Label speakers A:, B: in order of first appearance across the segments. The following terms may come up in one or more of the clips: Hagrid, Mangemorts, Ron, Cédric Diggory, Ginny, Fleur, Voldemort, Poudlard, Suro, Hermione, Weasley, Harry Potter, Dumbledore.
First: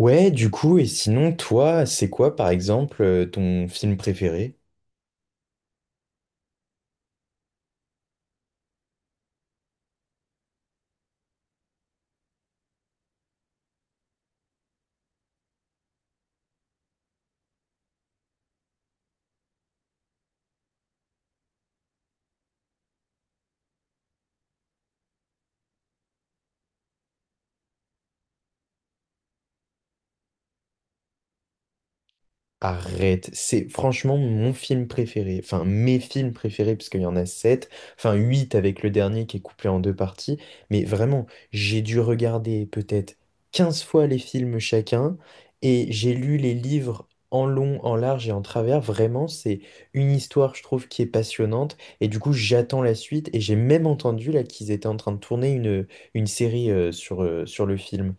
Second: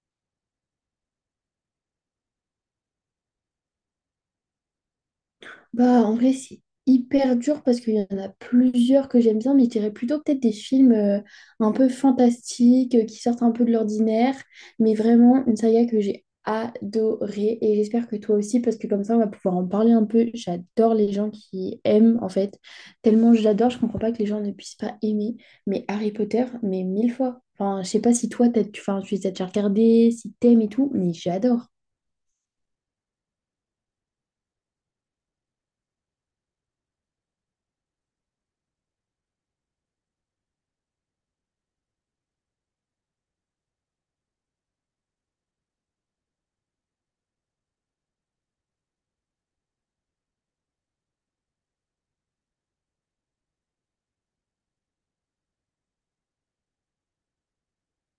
A: Ouais, du coup, et sinon, toi, c'est quoi, par exemple, ton film préféré?
B: Bah, en vrai, c'est hyper dur parce qu'il y en a plusieurs que j'aime bien, mais je dirais plutôt peut-être des films un peu fantastiques, qui sortent un peu de l'ordinaire, mais vraiment une saga que j'ai adorée et j'espère que toi aussi, parce que comme ça, on va pouvoir en parler un peu. J'adore les gens qui aiment, en fait. Tellement j'adore je comprends pas que les gens ne puissent pas aimer, mais Harry Potter, mais mille fois. Enfin, je sais pas si toi, tu, enfin, tu les as déjà regardés, si t'aimes et tout, mais j'adore.
A: Arrête, c'est franchement mon film préféré, enfin mes films préférés, parce qu'il y en a sept, enfin huit avec le dernier qui est couplé en deux parties, mais vraiment, j'ai dû regarder peut-être 15 fois les films chacun, et j'ai lu les livres en long, en large et en travers. Vraiment, c'est une histoire, je trouve, qui est passionnante, et du coup, j'attends la suite, et j'ai même entendu là qu'ils étaient en train de tourner une série, sur le film.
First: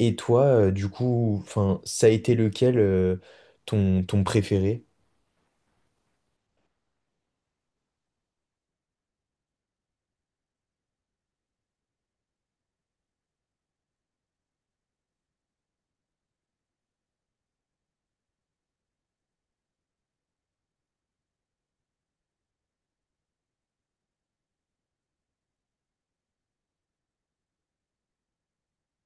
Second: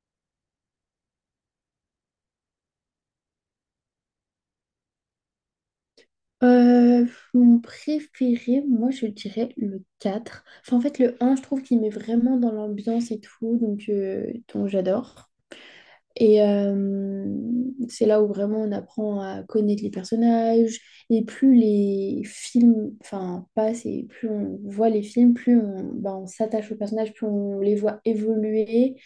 A: Et toi, du coup, enfin, ça a été lequel, ton préféré?
B: Euh, mon préféré, moi je dirais le 4. Enfin, en fait, le un, je trouve qu'il met vraiment dans l'ambiance et tout, donc j'adore. Et c'est là où vraiment on apprend à connaître les personnages. Et plus les films, enfin, passent et plus on voit les films, plus on, ben, on s'attache aux personnages, plus on les voit évoluer.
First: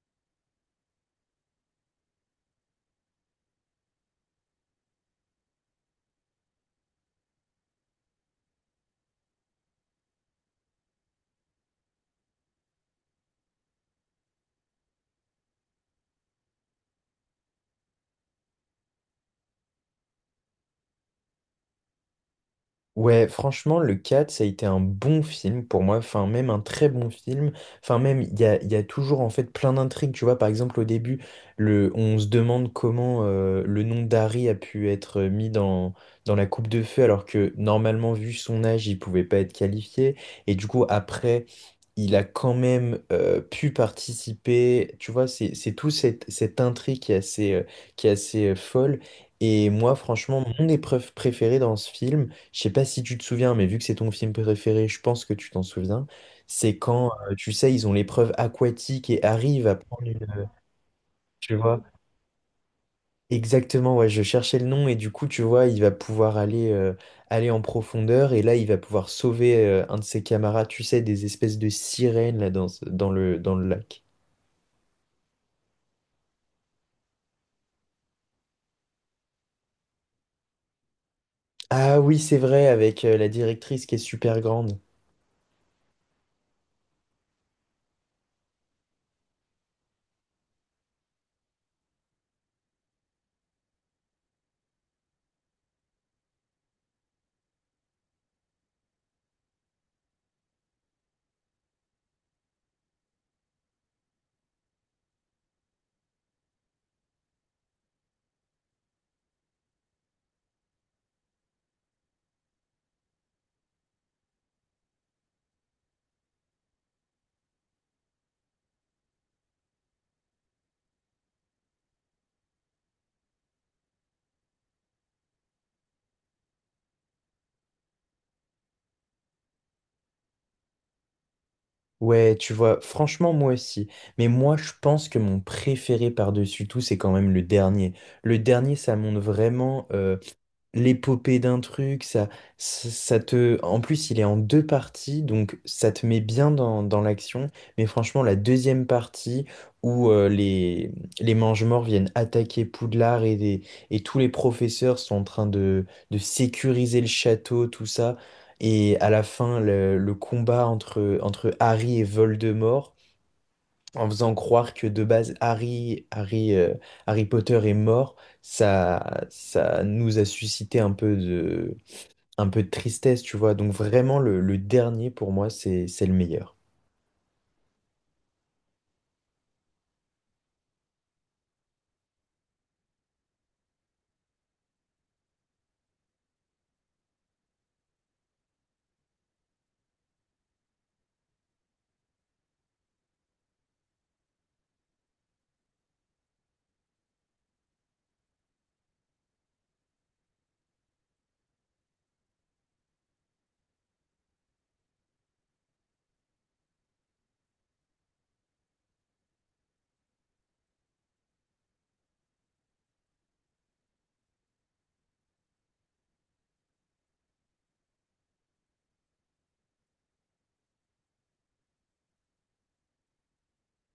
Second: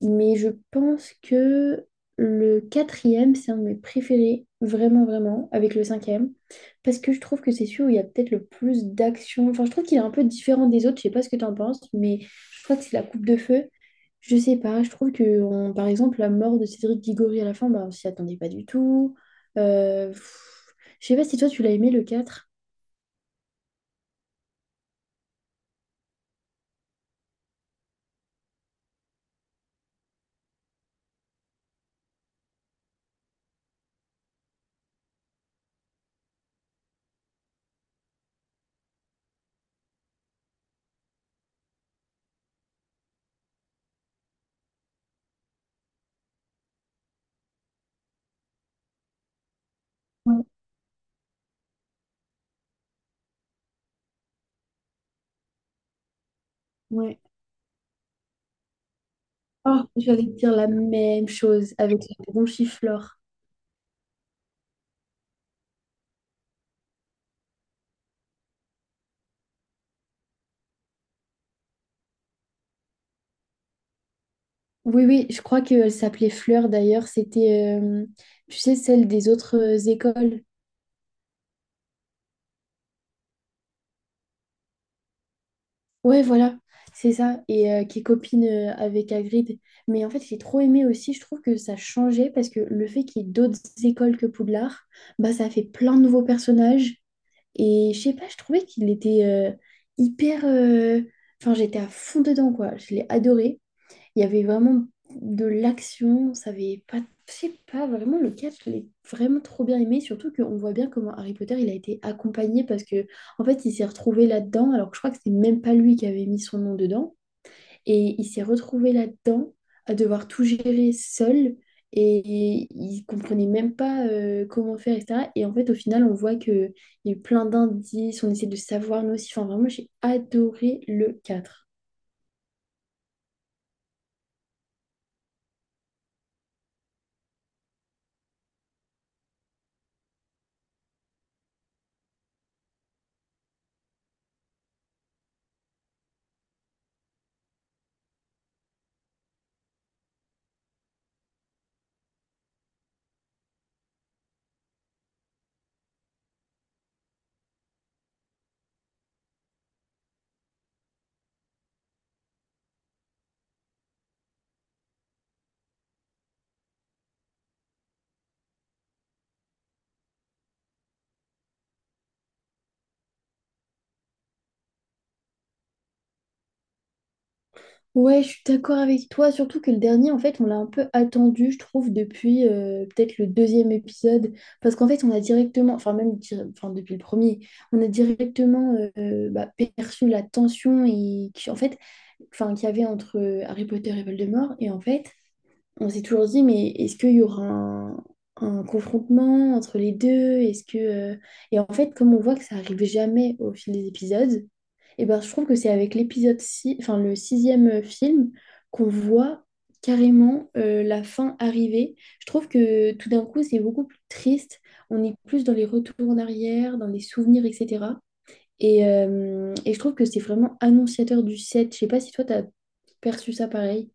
B: Mais je pense que le quatrième, c'est un de mes préférés, vraiment, vraiment, avec le cinquième. Parce que je trouve que c'est celui où il y a peut-être le plus d'action. Enfin, je trouve qu'il est un peu différent des autres. Je sais pas ce que tu en penses, mais je crois que c'est la coupe de feu. Je sais pas, je trouve que par exemple la mort de Cédric Diggory à la fin, bah, on s'y attendait pas du tout. Euh, pff, je sais pas si toi tu l'as aimé le quatre.
A: Ouais, franchement, le 4, ça a été un bon film pour moi, enfin même un très bon film. Enfin même il y a toujours en fait plein d'intrigues, tu vois. Par exemple au début, on se demande comment le nom d'Harry a pu être mis dans la coupe de feu alors que normalement vu son âge, il pouvait pas être qualifié, et du coup après, il a quand même pu participer, tu vois. C'est tout cette intrigue qui est assez folle. Et moi
B: Ouais,
A: franchement, mon épreuve préférée dans ce film, je sais pas si tu te souviens, mais vu que c'est ton film préféré, je pense que tu t'en souviens. C'est quand,
B: ouais.
A: tu sais, ils ont l'épreuve aquatique et arrivent à
B: Oh,
A: prendre une…
B: j'allais te dire la même
A: Tu
B: chose
A: vois?
B: avec la bronchiflore.
A: Exactement, ouais, je cherchais le nom, et du coup, tu vois, il va pouvoir aller, aller en profondeur, et là, il va pouvoir sauver, un de ses camarades, tu sais, des espèces de sirènes là, dans le lac.
B: Oui, oui, je crois qu'elle s'appelait Fleur d'ailleurs. C'était, tu sais, celle des autres écoles.
A: Ah oui, c'est vrai, avec, la directrice qui est super grande.
B: Ouais, voilà, c'est ça. Et qui est copine avec Hagrid. Mais en fait, j'ai trop aimé aussi. Je trouve que ça changeait parce que le fait qu'il y ait d'autres écoles que Poudlard, bah, ça a fait plein de nouveaux personnages. Et je sais pas, je trouvais qu'il était hyper, enfin, j'étais à fond dedans, quoi. Je l'ai adoré. Il y avait vraiment de l'action, ça avait pas, je sais pas, vraiment le 4 je l'ai vraiment trop bien aimé, surtout qu'on voit bien comment Harry Potter, il a été accompagné parce que en fait, il s'est retrouvé là-dedans, alors que je crois que c'est même pas lui qui avait mis son nom dedans, et il s'est retrouvé là-dedans à devoir tout gérer seul, et il comprenait même pas comment faire, etc. Et en fait, au final, on voit que il y a eu plein d'indices, on essaie de savoir nous aussi, enfin vraiment, j'ai adoré le quatre.
A: Ouais, tu vois, franchement, moi aussi. Mais moi, je pense que mon préféré par-dessus tout, c'est quand même le dernier. Le dernier, ça montre vraiment, l'épopée d'un truc, ça te… En plus, il est en deux parties, donc ça te met bien dans l'action. Mais franchement, la deuxième partie, où les Mangemorts viennent attaquer Poudlard, et tous les professeurs sont en train de sécuriser le château, tout ça. Et à la fin, le combat entre Harry et Voldemort, en faisant croire que de base Harry Potter est mort, ça nous a suscité un peu de tristesse, tu vois. Donc vraiment, le dernier, pour moi, c'est le meilleur.
B: Ouais, je suis d'accord avec toi, surtout que le dernier, en fait, on l'a un peu attendu, je trouve, depuis peut-être le deuxième épisode, parce qu'en fait, on a directement, enfin même enfin, depuis le premier, on a directement bah, perçu la tension et qui, en fait, enfin, qu'il y avait entre Harry Potter et Voldemort, et en fait, on s'est toujours dit, mais est-ce qu'il y aura un confrontement entre les deux? Est-ce que... Et en fait, comme on voit que ça arrive jamais au fil des épisodes, et ben, je trouve que c'est avec l'épisode 6 enfin le sixième film, qu'on voit carrément la fin arriver. Je trouve que tout d'un coup, c'est beaucoup plus triste. On est plus dans les retours en arrière, dans les souvenirs, etc. Et je trouve que c'est vraiment annonciateur du sept. Je sais pas si toi, t'as perçu ça pareil.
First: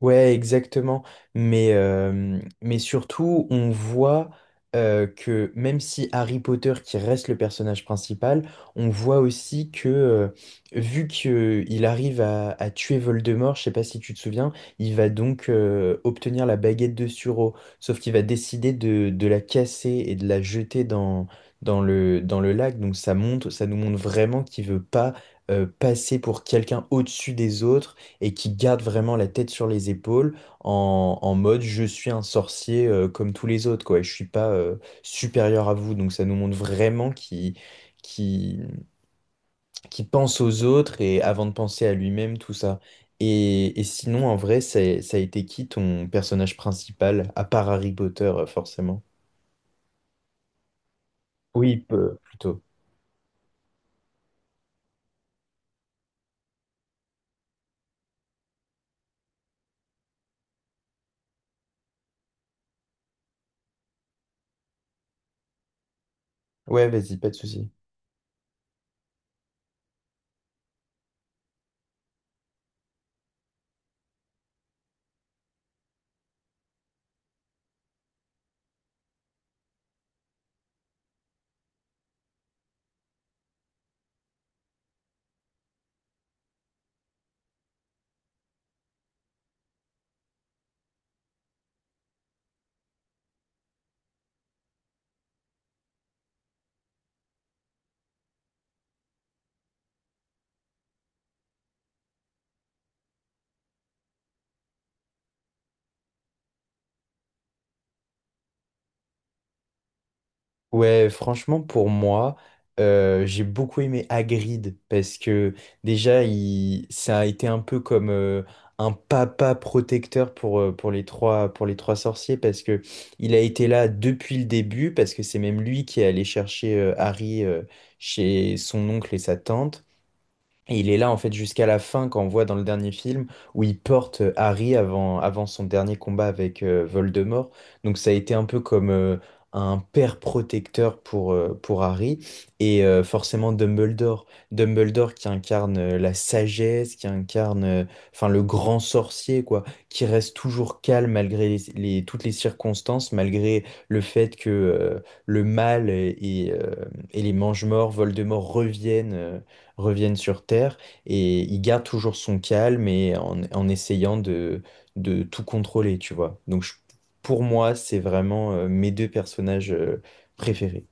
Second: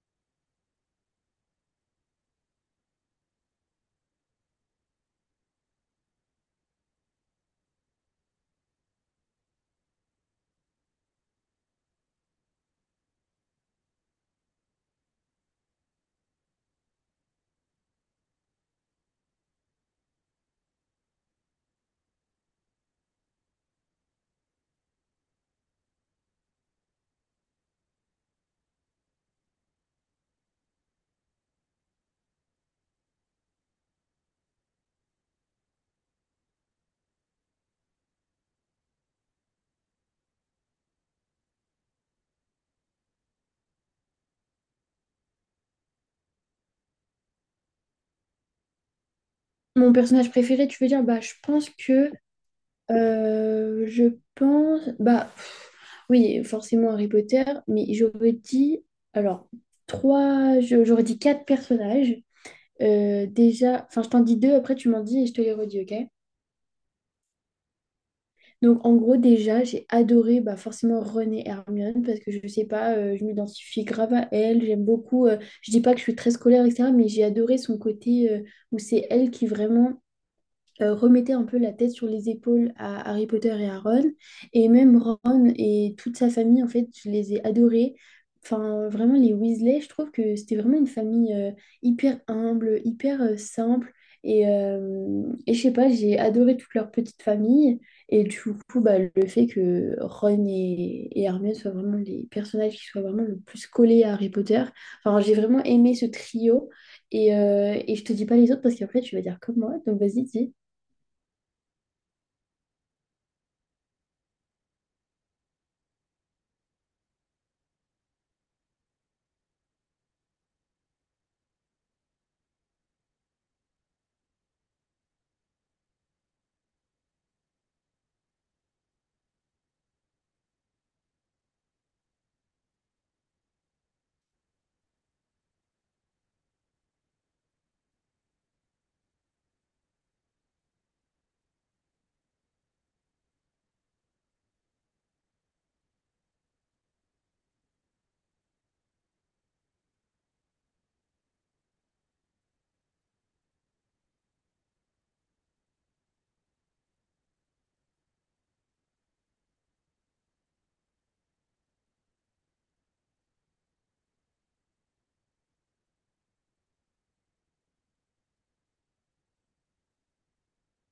A: Ouais, exactement. Mais surtout, on voit que même si Harry Potter, qui reste le personnage principal, on voit aussi que, vu qu'il arrive à tuer Voldemort, je sais pas si tu te souviens, il va donc obtenir la baguette de Suro. Sauf qu'il va décider de la casser et de la jeter dans le lac. Donc ça nous montre vraiment qu'il veut pas passer pour quelqu'un au-dessus des autres, et qui garde vraiment la tête sur les épaules, en mode je suis un sorcier comme tous les autres, quoi, et je suis pas supérieur à vous. Donc ça nous montre vraiment qui qui pense aux autres et avant de penser à lui-même, tout ça. Et sinon, en vrai, ça a été qui ton personnage principal, à part Harry Potter, forcément?
B: Mon personnage préféré, tu veux dire, bah, je pense
A: Oui,
B: que
A: plutôt.
B: je pense, bah oui, forcément Harry Potter, mais j'aurais dit, alors, trois, j'aurais dit quatre personnages. Déjà, enfin, je t'en dis deux, après tu m'en dis et je te les redis, ok?
A: Ouais, vas-y, pas de souci.
B: Donc, en gros, déjà, j'ai adoré bah, forcément Ron et Hermione parce que je sais pas, je m'identifie grave à elle, j'aime beaucoup, je dis pas que je suis très scolaire, etc., mais j'ai adoré son côté où c'est elle qui vraiment, remettait un peu la tête sur les épaules à Harry Potter et à Ron. Et même Ron et toute sa famille, en fait, je les ai adorés. Enfin, vraiment, les Weasley, je trouve que c'était vraiment une famille hyper humble, hyper simple. Et je sais pas, j'ai adoré toute leur petite famille. Et du coup, bah, le fait que Ron et Hermione soient vraiment les personnages qui soient vraiment le plus collés à Harry Potter. Enfin, j'ai vraiment aimé ce trio. Et je te dis pas les autres parce qu'après, tu vas dire comme moi. Donc, vas-y, dis.
A: Ouais, franchement, pour moi, j'ai beaucoup aimé Hagrid, parce que déjà, ça a été un peu comme un papa protecteur pour les trois sorciers, parce que il a été là depuis le début, parce que c'est même lui qui est allé chercher Harry chez son oncle et sa tante. Et il est là en fait jusqu'à la fin, quand on voit dans le dernier film où il porte Harry avant, avant son dernier combat avec Voldemort. Donc ça a été un peu comme un père protecteur pour Harry, et forcément Dumbledore. Dumbledore qui incarne la sagesse, qui incarne enfin le grand sorcier quoi, qui reste toujours calme malgré toutes les circonstances, malgré le fait que le mal et les Mangemorts, Voldemort reviennent sur Terre, et il garde toujours son calme, et en essayant de tout contrôler, tu vois. Donc pour moi, c'est vraiment mes deux personnages préférés.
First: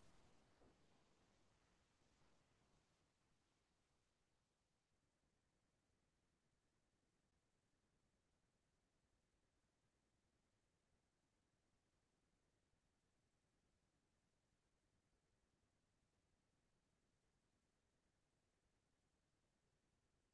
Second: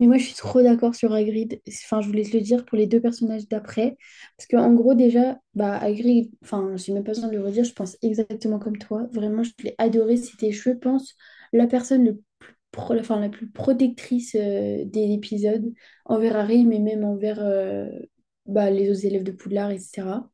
B: Mais moi, je suis trop d'accord sur Hagrid. Enfin, je voulais te le dire pour les deux personnages d'après. Parce qu'en gros, déjà, bah, Hagrid, enfin, j'ai même pas besoin de le redire, je pense exactement comme toi. Vraiment, je l'ai adoré. C'était, je pense, la personne le plus enfin, la plus protectrice des épisodes envers Harry, mais même envers bah, les autres élèves de Poudlard, etc.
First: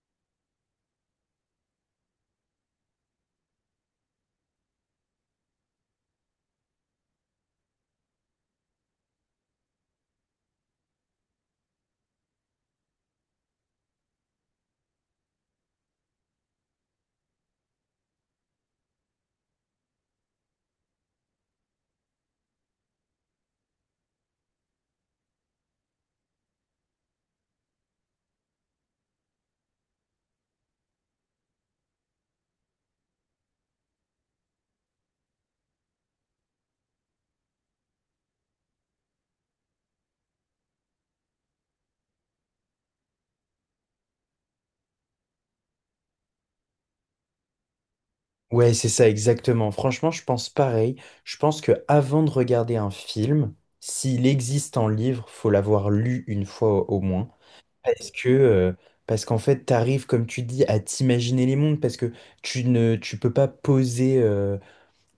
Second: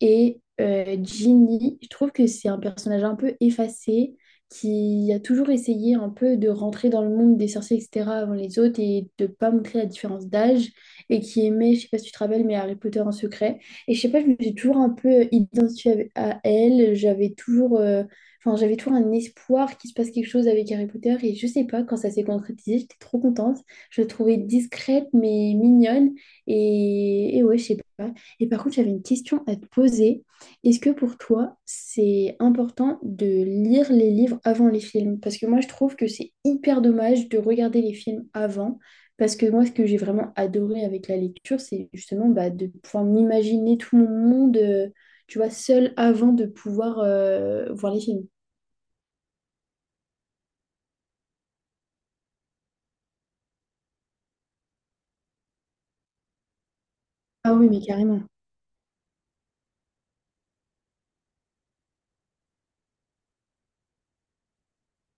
B: Et Ginny, je trouve que c'est un personnage un peu effacé, qui a toujours essayé un peu de rentrer dans le monde des sorciers, etc., avant les autres, et de pas montrer la différence d'âge, et qui aimait, je sais pas si tu te rappelles, mais Harry Potter en secret. Et je sais pas, je me suis toujours un peu identifiée à elle, j'avais toujours, enfin, j'avais toujours un espoir qu'il se passe quelque chose avec Harry Potter, et je sais pas, quand ça s'est concrétisé, j'étais trop contente. Je la trouvais discrète, mais mignonne, et, ouais, je sais pas. Et par contre, j'avais une question à te poser. Est-ce que pour toi, c'est important de lire les livres avant les films? Parce que moi, je trouve que c'est hyper dommage de regarder les films avant. Parce que moi, ce que j'ai vraiment adoré avec la lecture, c'est justement bah, de pouvoir m'imaginer tout mon monde, tu vois, seul avant de pouvoir voir les films.
A: Ouais, c'est ça exactement. Franchement, je pense pareil. Je pense que avant de regarder un film, s'il existe en livre, faut l'avoir lu une fois au moins.
B: Ah oui, mais
A: Parce
B: carrément.
A: que, euh, parce qu'en fait, t'arrives, comme tu dis, à t'imaginer les mondes, parce que tu peux pas poser.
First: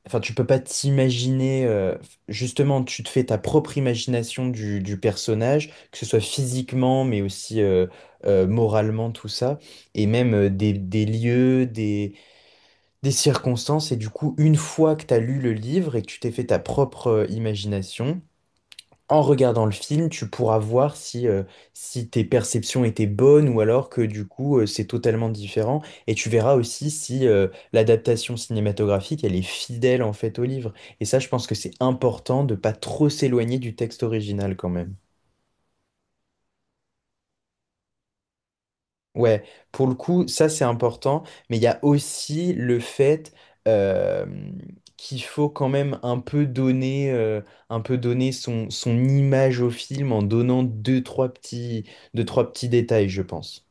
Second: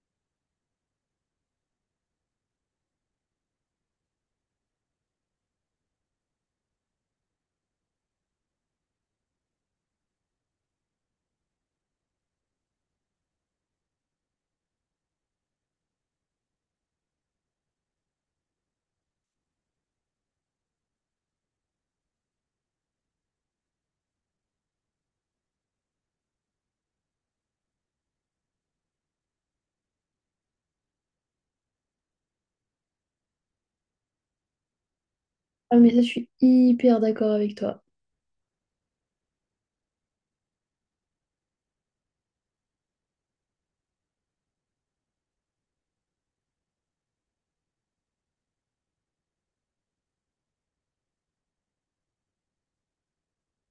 A: Enfin, tu peux pas t'imaginer, justement, tu te fais ta propre imagination du personnage, que ce soit physiquement, mais aussi moralement, tout ça, et même des lieux, des circonstances. Et du coup, une fois que tu as lu le livre et que tu t'es fait ta propre imagination, en regardant le film, tu pourras voir si tes perceptions étaient bonnes, ou alors que du coup c'est totalement différent. Et tu verras aussi si l'adaptation cinématographique elle est fidèle en fait au livre. Et ça, je pense que c'est important de pas trop s'éloigner du texte original, quand même.
B: Ah, mais ça, je suis hyper d'accord avec toi.
A: Ouais, pour le coup, ça c'est important, mais il y a aussi le fait euh, qu'il faut quand même un peu donner, un peu donner son image au film, en donnant deux, trois petits détails, je pense.